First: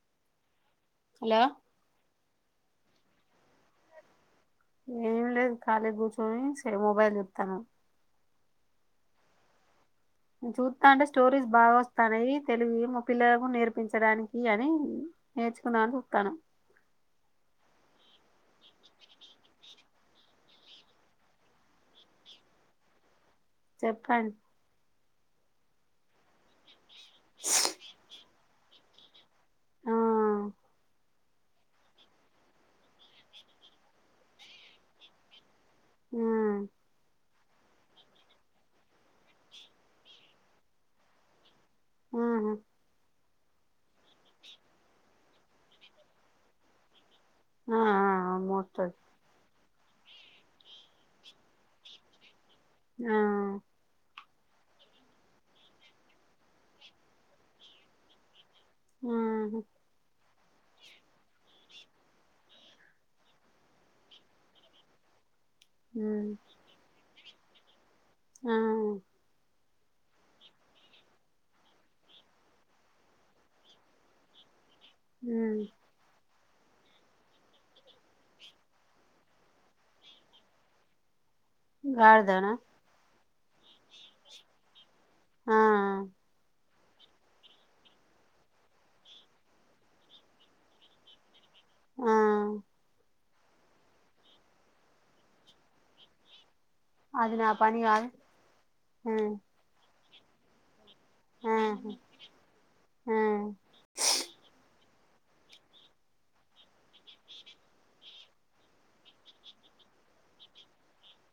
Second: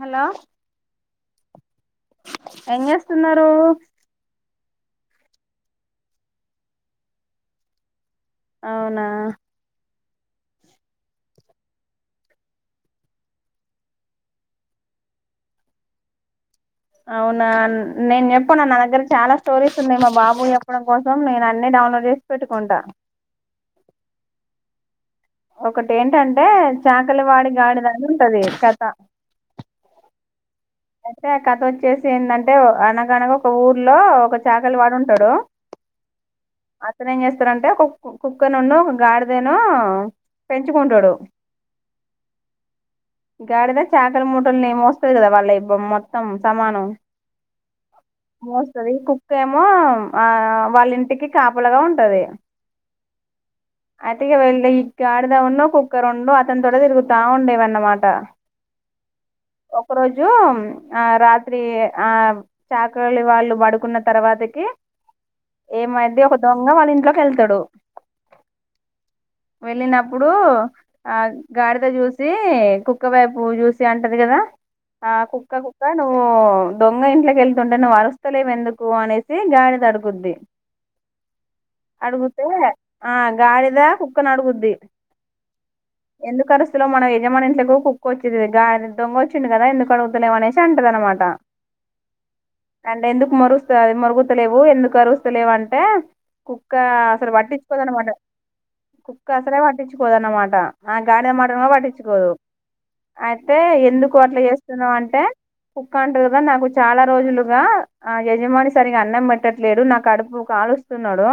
Hello hello ఎం చేస్తున్నారు? ఏం లేదు ఖాళీ కూర్చొని సె మొబైల్ చూతన్నాం. అవునా? చూత్తాంటే స్టోరీస్ బాగవస్తనాయి తెలుగువి మా పిల్లలకు నేర్పించడానికి అనీ నేర్చకుందాం చూత్తాన. అవునా నేన్జెప్పన నా దగ్గర చాలా స్టోరీస్ ఉన్నాయి. మా బాబుకు జెప్పడం కోసం నేను అన్ని డౌన్లోడ్ చేస్పెట్టుకుంటా. చెప్పండ్ ఒకటి ఏంటంటే చాకలి వాడి గాడిదని ఉంటది కథ ఆ అయితే ఆ కథ వచ్చేసి ఏందంటే అనగనగ ఒక ఊర్లో ఒక చాకలి వాడుంటడు. మ్మ్ అతనేం జేస్ స్తడు ఒక కుక్కునును గాడిదను పెంచుకుంటడు ఊహు గాడిద చాకలి మూటల్ని మోస్తది కదా వాళ్ళవి బొ మొత్తం సామానం ఆ మోస్తరు మోస్తది కుక్కేమొ మో ఆ వాళ్ళింటికి కాపలగా ఉంటది. ఆ అతిగా వెళ్ళి గాడిదను కుక్క రెండూ అతని తొటె తిరుగుతా ఉండేవన్నమాట. ఊహు రూమ్ ఆ రాత్రి ఆ చాకలి వాల్లు పడుకున్న తర్వాతకి ఏమైద్ది మ్మ్ ఒక దొంగ వాళ్ళ ఇంట్లోకెల్తడు. ఆ వెళ్ళినప్పుడు ఆ గాడిద జూసి కుక్క వైపు జూసి అంటది గదా ఆ కుక్క మ్మ్ కుక్క నువ్వు దొంగ ఇంట్లోకెళ్తుంటే నువ్వరుస్తలేవెందుకు అనేసి గాడిదడుగుద్ది. అడుగుతే గాడిదనా ఆ గాడిదా కుక్కనడుగుద్ది. ఆ ఎందుకరు లో మన యజమాని ఇంట్లోకి కుక్కొచ్చేది గా దొంగ వచ్చింది కదా ఎందుకు అడుగుతలే అనేసి అంటదనమాట ఆ అంటే ఎందుకు మొరుస్త మొరుగుతలేవు ఎందుకు అరుస్తలేవంటే కుక్క అసలు అది నా పని కాదు పట్టిచ్చుకోదనమాట కుక్క మ్మ్ అసలే పట్టిచ్చుకోదన్నమాట. ఆ గాడిద మాట ఆ కూడ పట్టించుకోదు ఆ అయితే ఎందుకు అట్లా చేస్తున్నావంటే కుక్క అంటది గ నాకు చాలా రోజులుగా ఆ యజమాని సరిగా అన్నం పెట్టట్లేదు నా కడుపు కా కాలుస్తున్నాడు.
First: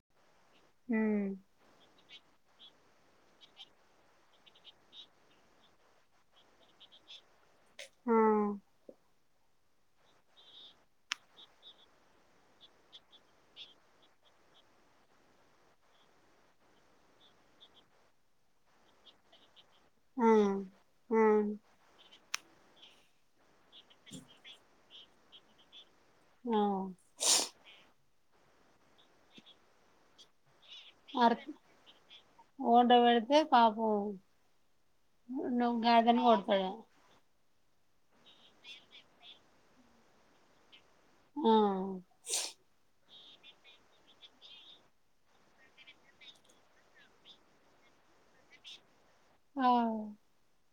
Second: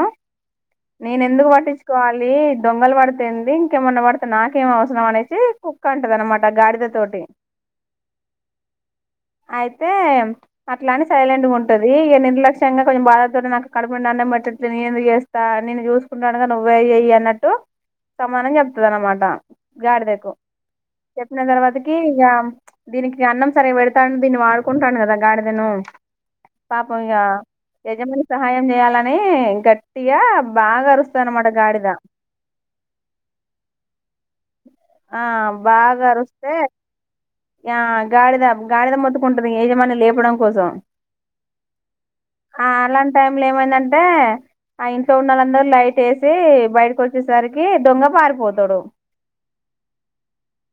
మ్మ్ నేనెందుకు పట్టిచ్ కోవాలి దొంగలు పడితె ఎంది ఇంకేమన్నా పడితె నాకేం అవసరం అనేసి కుక్కంటది అనమాట గాడిద తోటి ఆ అయితే అట్లాని సైలెంట్గుంటది ఇగ నిర్లక్ష్యంగా కొంచెం బాధతో నాకు కడుపు నాన్న మట్ట నేను ఎందుకు జేస్తా నేను చూసుకుంటానుగా నువ్వే ఎయి ఎయి అన్నట్టు సమానం చెప్తదనమాట ఆ గాడిదకు చెప్పిన ఆ తర్వాతకి యామ్ దీనికి అన్నం సరే బెడతాన్ దీన్ని వాడుకుంటాను గదా గాడిదేనూ పాపం ఇగ యజమాని సహాయం జెయాలనీ గట్టిగా బాగా అరుస్తది అర అన్నమాట గాడిద ఓండ్ర పెడితే పాపం ఆ నువ్వు గాడిదని బాగరుస్తే కొడతాడు ఆ గాడిద గాడిద మొత్తుకుంటది. యజమాన్ని లేపడం కోసం. ఆ ఆ అలాంటైం లో ఏమైందంటే ఆ ఇంట్లో ఉన్నళ్ళందర్లైటేసి బయటకి వచ్చేసరికి దొంగ పారిపోతాడు. ఆ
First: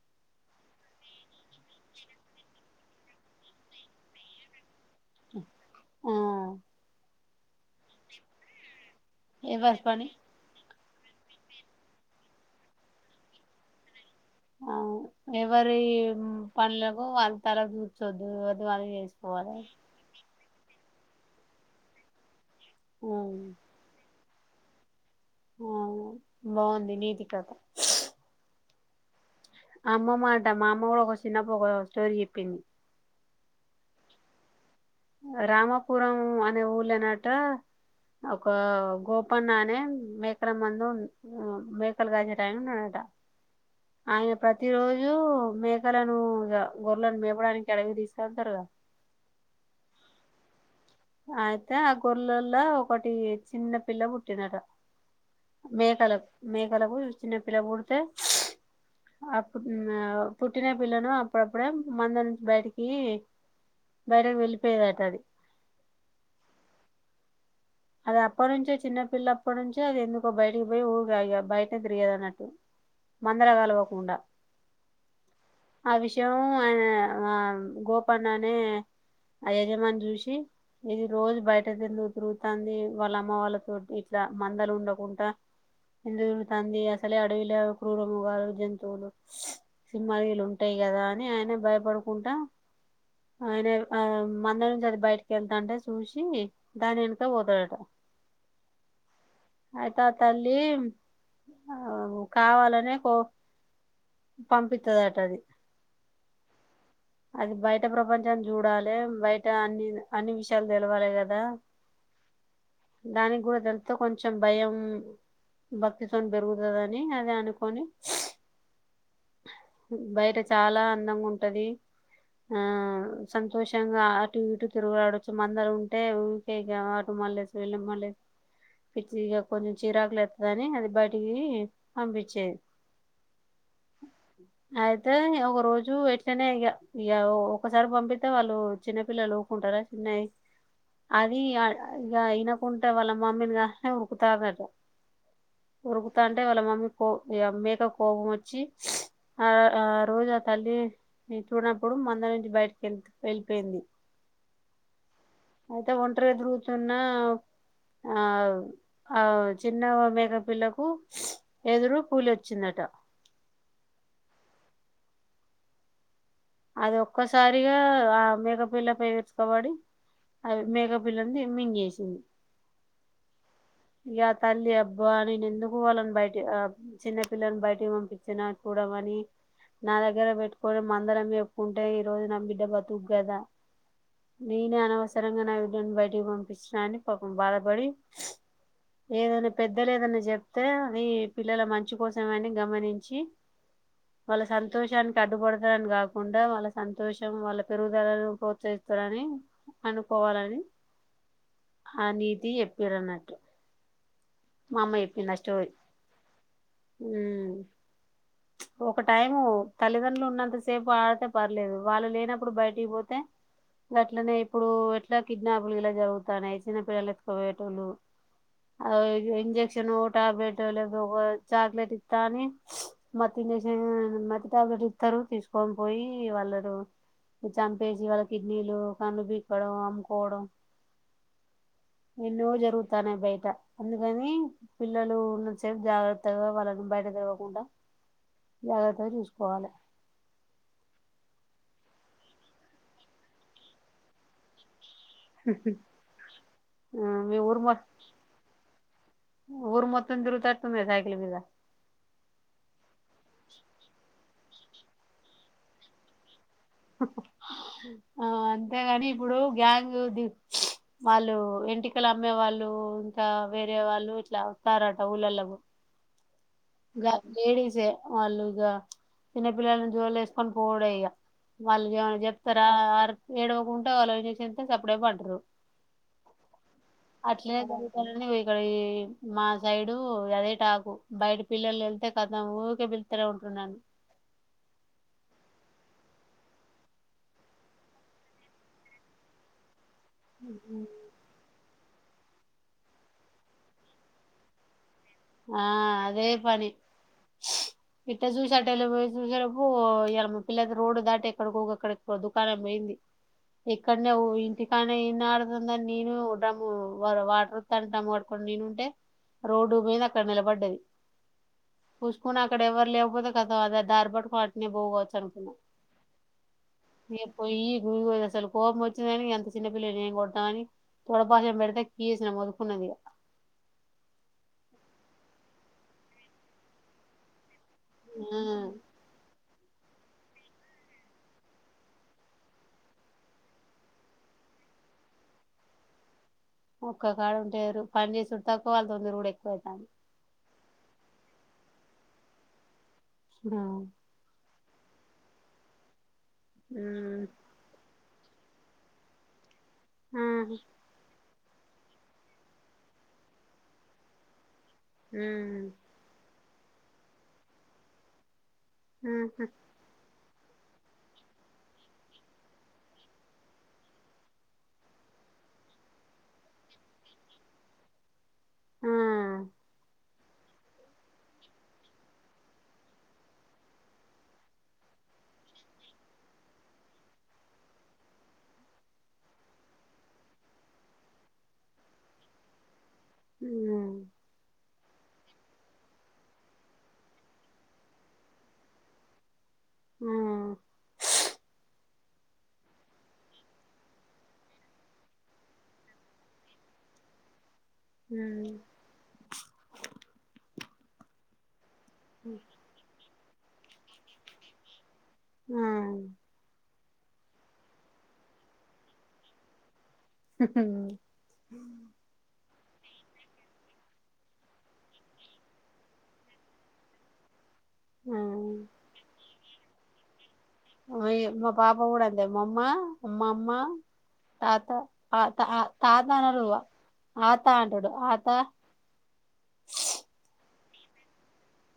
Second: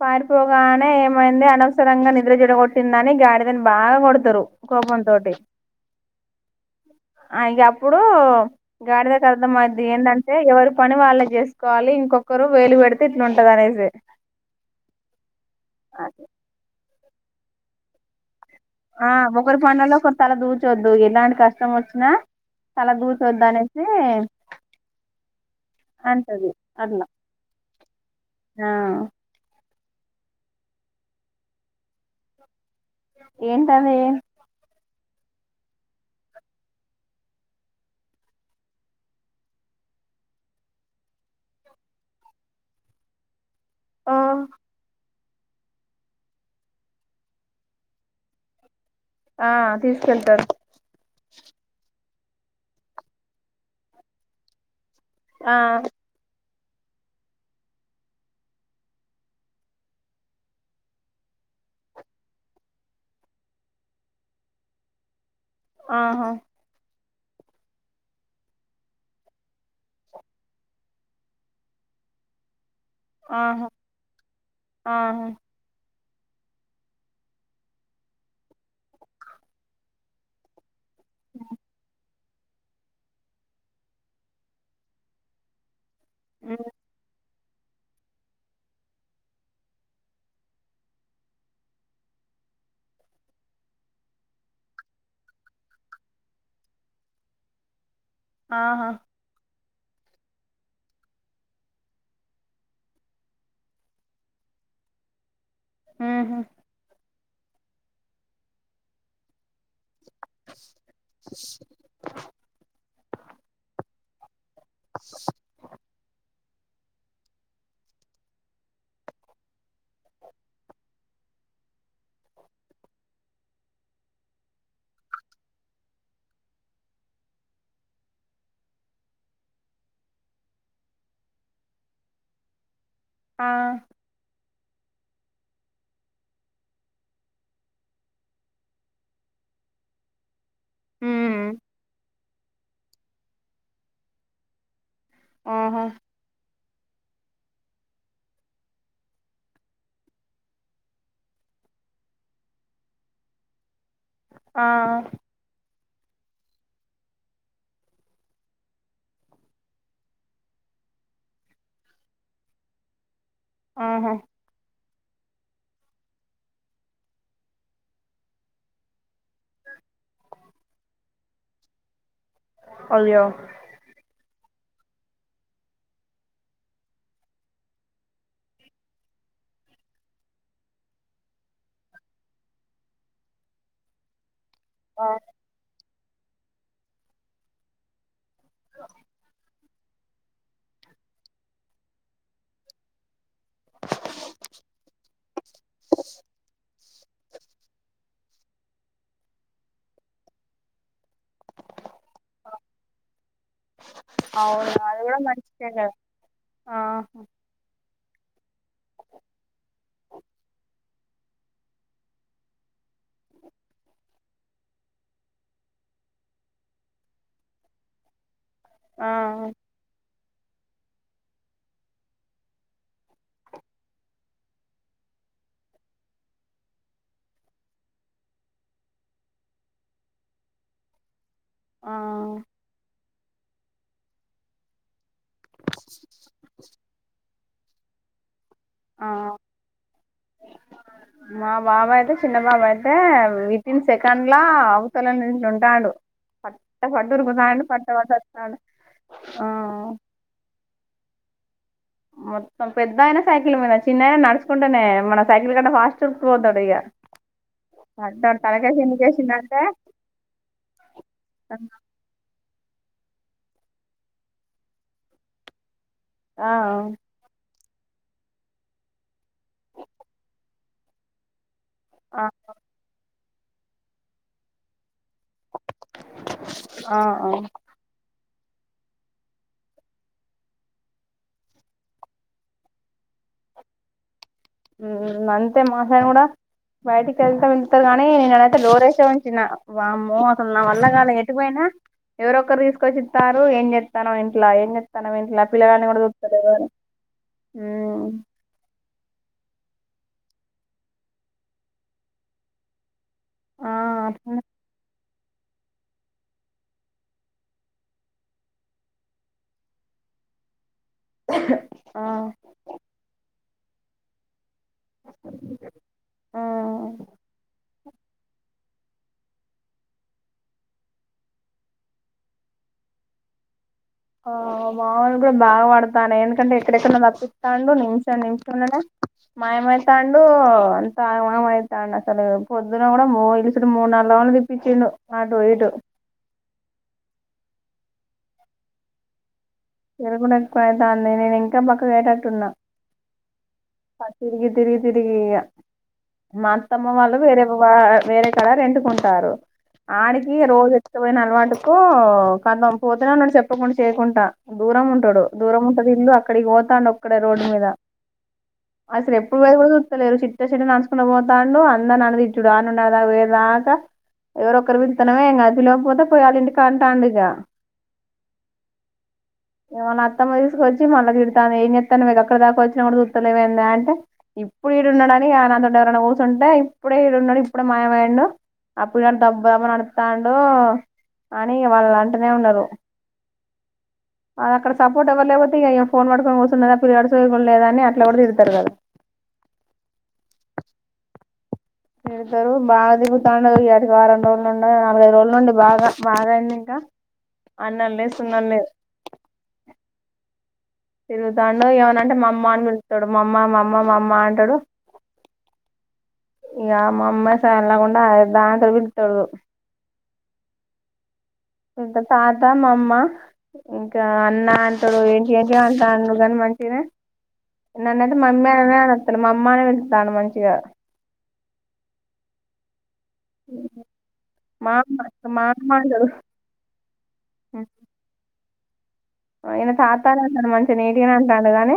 పారిపోగానే ఏమైంది అనవసరంగా నిద్ర చెడగొట్టిందని, గాడిదని బాగొడతరు. ఆ అ ఇంగప్పుడు గాడిదకర్ధం ఎవరి అయ్యిద్ది పని ఏందంటే ఎవరి పని వాళ్ళ జేస్కోవాలి. ఇంకొక్కరు వేలు పెడితే ఇట్లుంటది అనేసి. ఆ ఎవరి పన్లకు వాళ్ళ తల దూర్చొద్దు. ఆ ఒకరి పండలో ఒకరు తల దూర్చొద్దు ఎలాంటి కష్టం వచ్చినా తల దూర్చద్దు అనేసి ఆ అంటది బాగుంది అట్లా నీతి కథ ఆ అమ్మ మాట మా అమ్మ కూడా ఒక చిన్నప్పు ఒక స్టోరీ చెప్పింది. ఏంటదీ రామాపురం అనే ఊ లేనటా ఒక గోపన్నా అనే మేకల మందు మేకలుగాజే టట్టున్నాడట ఆ ఆయన ప్రతి రోజు జూ మేకలను గొర్రలను మేపడానికి అడవికి తీసుకెళ్తారుగా ఆ తీసుకెళ్తారు అయితే ఆ గొర్లల్లో ఒకటి చిన్న పిల్ల పుట్టినడట ఆ మేకలకు మేకలకు చిన్నపిల్ల పుడితే అప్పుడు ఆ పుట్టిన పిల్లను అప్పుడప్పుడే మంద నుంచి బయటికి బయటకు వెళ్ళిపోయేద అట అది ఆహా అది అప్పటి నుంచే చిన్నపిల్ల అప్ప నుంచే అది ఎందుకో బయటికి పోయి ఊగా బయట తిరిగదు అన్నట్టు మందల ఆహా కలవకుండా ఆహా ఆ విషయం అ గోపన్న అనే అ యజమాని చూసి ఇది రోజు బయట తిరుగుతురు తంది వాళ్ళ అమ్మ వాళ్ళతో ఇట్లా మందల ఉండకుండా ఎందుకు మ్మ్ తిరుగుతంది అసలే అడవిలో క్రూరముగాలు జంతువులు సింహారీలు ఉంటాయి కదా అని ఆయన భయపడుకుంటా ఆయన ఆ మంద నుంచి అది బయటకి వెళ్తాంటే చూసి నిను ఎ పోతాడట ఆహా అయిత తల్లి ఆ కావాలనే కో పంపిత్తదట అది ఉహుమ్ అది బయట ప్రపంచం చూడాలె బయట అన్ని అన్ని విషయాలు తెలివాలి కదా దానికి కూడా దంతో కొంచెం భయం భక్తితోం పెరుగుతు కదని అదే అనుకొని బయట చాలా అందంగా ఉంటది. ఆ సంతోషంగా అటు ఇటు తిరుగులాడొచ్చు మందర ఉంటే ఊకె ఇగ మల్ల సేలే మల్లె పిచ్చిది ఇగ కొంచెం చిరాకు లేత్తదని అది బయటికి పంపించేది ఆ అయితే ఒక రోజు ఎట్లనే ఇగ ఓ ఒకక్కసారి పంపితే వాళ్ళు చిన్నపిల్లలు ఊకుంటారు [inaudible] న్నాయి అది మ్మ్ ఇగ ఇనకుంటంట వాళ్ళ మమ్మీని కాదని ఉరుకుతా అందట ఆహా ఉరుకుతా అంటే వాళ్ళ మమ్మీ కో ఇగ మేకకు కోపం వచ్చి ఆ ఆ రోజు ఆ తల్లి చూడనప్పుడు మంద నుంచి బయటికి వెళి వెళ్ళిపోయింది ఆ అయితే ఒంటరి తిరుగుతున్న ఆగు ఆ చిన్న మేక పిల్లకు ఎదురు పూలి వచ్చిందట [inaudible] ఆహా అది ఒక్కసారిగా ఆ మేక పిల్ల పై విరుచుక బడి అది మేక పిల్లను మింగేసింది అయో ఇగ తల్లి అబ్బా నేను ఎందుకు వాళ్ళని బయటి చిన్నపిల్లలను బయటకి పంపించిన దమని నా దగ్గర పెట్టుకొని మందల మేపుకుంటే ఈ రోజు నా బిడ్డ బతుకు కదా నేనే ఆ అనవసరంగా నా బిడ్డని బయటికి పంపించిన అని పాపం బాధపడి ఏదైనా పెద్ద పెద్దలు ఏదన్నా చెప్తే అది పిల్లల మంచి కోసము అని గమనించి వాళ్ళ సంతోషానికి అడ్డుపడతారని కాకుండా వాళ్ళ సంతోషం వాళ్ళ పెరుగుదలను ప్రోత్స సారని అని అనుకోవాలని ఆ నీతి చెప్పిరు అన్నా అవునా అది కూడా ఆ మంచికే గాధ ఆ స్టోరీ ఒక టైము తల్లిదండ్రులు ఉన్నంత సేపు ఆడితే పర్లేదు వాళ్ళు లేనప్పుడు బయటికి పోతే గట్లనే ఇప్పుడు ఎట్లా కిడ్నాపులు గీలా జరుగుతాన్నాయి చిన్నపిల్లలు ఎత్తుకుయేటోళ్ళు అదో ఆ ఇయో ఇంజెక్షన్ ట్యాబ్లేట్ చాక్లెట్ ఇత్తని మత్తు ఇంజెక్షన్ మత్తు టాబ్లెట్ ఇతారు తీసుకొని పోయి వాళ్ళరు చనిపేసి వాళ్ళ కిడ్నీలు కన్నులు పీక్కోవడం అమ్ముకోవడం ఆ ఎన్నో జరుగురుతానే బయట అందుకని పిల్లలు ఉన్నత సేపు జాగ్రత్తగా వాళ్ళని బయట తిరగకుండా ఆ జాగ్రత్త చూసుకోవాలే మా బాబా అయితే చిన్న బాబా అయితే వితిన్ సెకండ్లా అవతల నుంచి ఉంటాడు పట్టా ఆ, పట్టా మీ ఉరుకుతాండు ఊరు పట్టా పట్టా వస్తాండు ఆహా వస్తుండుగా సైకిల్ మీద మొత్తం పెద్ద అయినా సైకిల్ మీద చిన్నాయన నడుచకుంటేనే మన సైకిల్ కంట ఫాస్ట్ ట్రిప్ పోతాడు ఆ తలకేసి అంతేగాని ఇప్పుడు ఎందుకేసిందంటే గ్యాంగ్ ది వాళ్ళు ఆ ఎంటికలు అమ్మే వాళ్ళు టు ఇంకా వేరే వాళ్ళు ఇట్లా వస్తారట ఊళ్ళలకు గా లేడీసే వాళ్ళు ఇగ చిన్నపిల్లని జోబులో వేసుకొని పోడ ఇగ వాళ్ళు ఏమన్నా ఆ చెప్తారా ఆర్ ఏడవకు ఉంటే వాళ్ళు ఇంజెక్షన్ ఇస్తే సాపు అప్పుడే పెట్టారు ఆ ఆ ఉమ్ అట్లనే [inaudible] ఇక్కడి ఈ మా సైడు అదే టాకు బయట పిల్లలు వెళ్తే కతం ఉకే పీకితేనే ఉంటారు నన్ను హు అంతే మా సైడ్ కూడా బయటికి వెళ్తా వెళ్తారు గాని నేనైతే డోర్ వేసే ఉంచిన వామ్మో అసలు నా వల్ల కాల ఎటు పోయినా ఎవరొ ఒకరు తీసుకొచ్చి ఇస్తారు ఏం చెస్తాను ఇంట్లో ఏం చె తనం విట్లా ఆ పిల్లగాని కూడా అదే చూతలేరు పని చూసే రప్పు ఇ పిల్లయితే రోడ్ దాటి ఎక్కడికికక్కడికి దుకాణం పొయింది ఆ ఎక్కడనే అట్లనే ఇంటికానే ఆడుతుందని నేను డమ్ వాటర్ త డమ్ ఆడుకని నేను ఉంటే రోడ్డు మీద అక్కడ నిలబడ్డది ఆ పూసుకుని అక్కడ ఎవ్వరు లేకపోతే కదా అద దారి పట్టుకో ఎన్న పోగాచ్చా అనుకున్నా ఆ ఏ పోయి ఇ అసలు కోపం వచ్చిందని అంత చిన్న పిల్లని ఏం కొడామని తొడ పెసాం పెడితే కీసిన వొదుకున్నది ఆ మామని కూడా బాగా పడతాను ఎందుకంటే ఎక్కడెక్కన్నా నాక్కు [unintelligible] నిమిషం ఆ నిమిషమున మాయమైతాండుంత మామైతాండు అసలు పొద్దున కూడా ఇలిసు మూడు నాలుగుళ్ళు తిప్పిచుండు అటు ఎటు ఒక్కో కాడ ఉంటేరు పని చేసిడు తక్కువ వాళ్ళతో తిరూడు ఎక్కువుతుంది ఆ బాను నేను ఇంకా బక్కగా అయ్యితేటుగాన్ ఆ తిరిగి తిరిగి తిరిగి ఇగ మా అత్తమ్మ వాళ్ళు మ్మ్ వేరే వా వేరే కళర్ రెంటుకుంటారు ఆ ఆడికి రోజు ఎక్కుపోయిన అలవాటు కో కంతం పోతున్నా నన్ను చెప్పకుండా చేయకుంటా దూరం ఉంటాడు దూరం మ్మ్ ఉంటది ఇల్లు అక్కడికి పోతాండు ఒక్కడే రోడ్డు మీద అసలు ఎప్పుడు ఆహా! వళ కూడా చూస్తలేరు చి చెట్ నడుచకుని పోతాడు అందాని అన్నదిచ్చుడు ఆ నుందా వేదాకా ఎవరొ ఒకరు వెళ్తనమే ఇంకాది ప లేకపోతే పోయాలంటి కాంటాండు ఇగా ఆ! ఏ మళ్ళ అత్తమ్మ తీసుకొచ్చి మళ్ళ తిడతాను ఏం చెస్తాను మీకు అక్కడ దాకా వచ్చిన [unintelligible] అంటే ఇప్పుడు ఈడున్నాడుని ఆ నాతో ఎవరై కూర్చుంటే ఇప్పుడే ఈడున్నాడు ఇప్పుడే మాయమడు అప్పుడు కా దబ్బుబ్బ నడుతాడు అని వాళ్ళు అంటూనే ఉన్నారు ఉ అది అక్కడ సపోర్ట్ ఎవ్వ లేకపో ఇకం ఫోన్ పడుకని వస్తుందిందాల్ల అడుచయ లే అని అట్లా కూడా తిగుారుదా ఆ పెడతారు బాగా దిగుతుండ ఇటికి వారం రోజులు నుండి నాలుగైదు రోజుల నుండి బాగా బాగా అయింది ఇంకా అన్నాల్ళ సున్నాల్ లేవు హ్మ్. తిరుగుతాండు ఏమనంటే మా అమ్మ అని పిలుతాడు మా అమ్మ మామ్మ మా అమ్మ అంటాడు ఆ ఇ మా అమ్మ స ఎలాకుం [unintelligible] పిలుతది హు హ్మ్ ఇంకా తాత మా అమ్మ ఇంకా అన్న అంట ఏంటి అంత అని మ న్నతే మమ్అ హ్మ్. మమ్మానే వెళుతను మంచి మా పాప కూడా అంద మామ్మా అమ్మా అమ్మా తాత మా అమ్మ ఆ త మా అమ్మ అంటాడు తాత అన్నారువవా ఆత అంటాడు ఆత ఆయన తాతా అనేది అంటాడు మంచిగా నేటినే అంటాడు కాగానీ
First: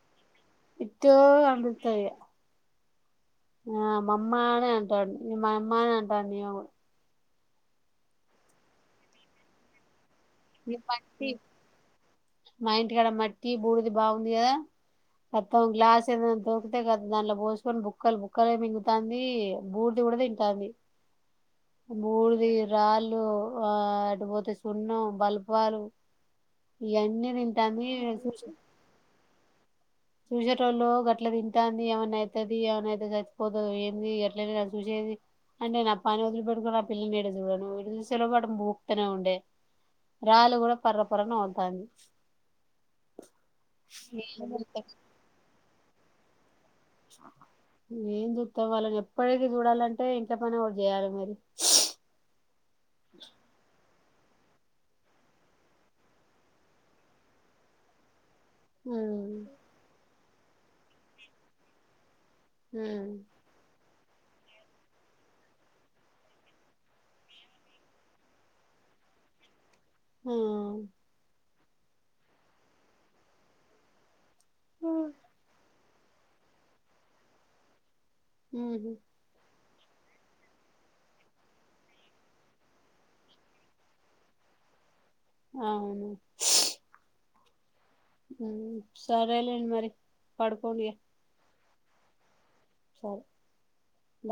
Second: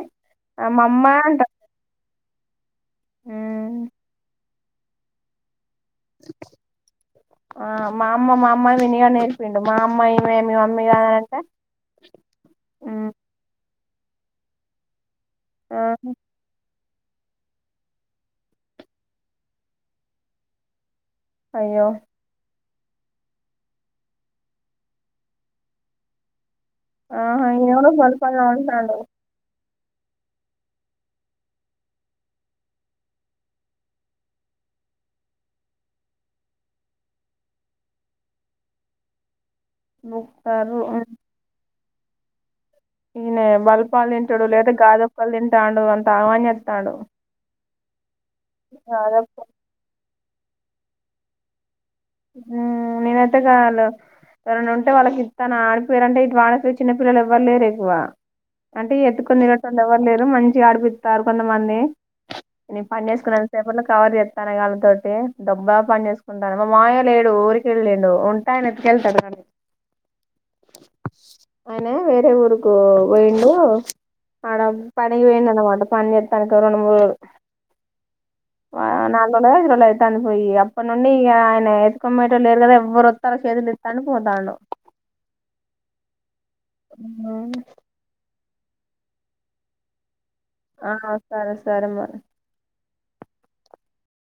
ఇటు అని పిలుతాడుఇహ ఆ మామ్మానే అంటాడు న మా అమ్మానే అంటాడు న ఆ మామ్మ మామ విని నేర్పి ఉడు మామ్మయి మేమి ఈ మమ్మీగా మట్టి అంటే బూడది బాగుంది కదా మొత్తం గ్లాస్ ఏద అంతే కదా దాంట్లో పోసుకొని బుక్కలు బుక్కలు మింగతంది బూర్ది కూడా తింటుంది అయ్యో బుడిది రాళ్ళు ఆ అటు పోతే సున్నం బల్పాలు ఇవన్నీ ఆహా ఈయన తింటాంది కూడా పొలపల్లా ఉంటాడు చూసేటోళ్ళు అట్లా తింటాంది ఎమనవుతుది ఎవనైతే సచ్చిపోతుంది ఏంది అట్ల చూసేది అంటే నిన్ పని వదిలి పెట్టుకొని ఆ పిల్లని ఎడ చూడను ఇటు చూసే లోపు భూక్తనే ఉండే రాళ్లు కూడా బుక్కరు పర్ర పర నములుతాంది ఈయనే బల్పాలు తింటడు లేదా గాజోప్పుళ్ళు తింటాండు అంత ఆగంచేత్తండు ఏం చెప్తావ్ వాళ్ళని ఎప్పటికి చూడాలంటే ఇంట్ల పని ఎవరు చేయాలి మరి ఉమ్ నేనైతే కావాల ఎవరని ఉంటే వాళ్ళకి ఇస్తాను ఆడిపోయారుంటే ఇటు వాళ్ళకి చిన్న పిల్లలు ఎవ్వరు లేరు ఎక్కువ అంటే ఎత్తుకొని ఉమ్, తిరిగేటోళ్లు ఎవరు లేరు మంచిగా ఆడిపిస్తారు కొంతమంది నేను పని ఉమ్, చేేసుకున్నాంత సేపర్లో కవర్ చెస్తాను కాళ్ళతోటి దడబ్బగా పని చేేసుకుంటాను మాయణ లేడు ఊరిక వెళ్ళండు ఉంటాయని ఎట్కెళ్తాడు కానీ హ ఆయన వేరే ఊరుకు పోయిండు ఆడ ఉమ్, పనికి పోయింది అనమాట పన్ చేస్తాంది క రెండు మూడు ఉహు, నాలుగు రోజులో ఐదు రోజులో అయితాంది పోయి అప్పుడు నుండి ఇగ ఎదుకమ్మటో లేరు కదా ఎవ్వరు వస్తారో చేతులు ఇస్తాండు పోతాండు అవును ఉమ్ హు సరేలేండి మరి పడుకోండి ఆ ఇగ సరే సరే మరి సరే బాయ్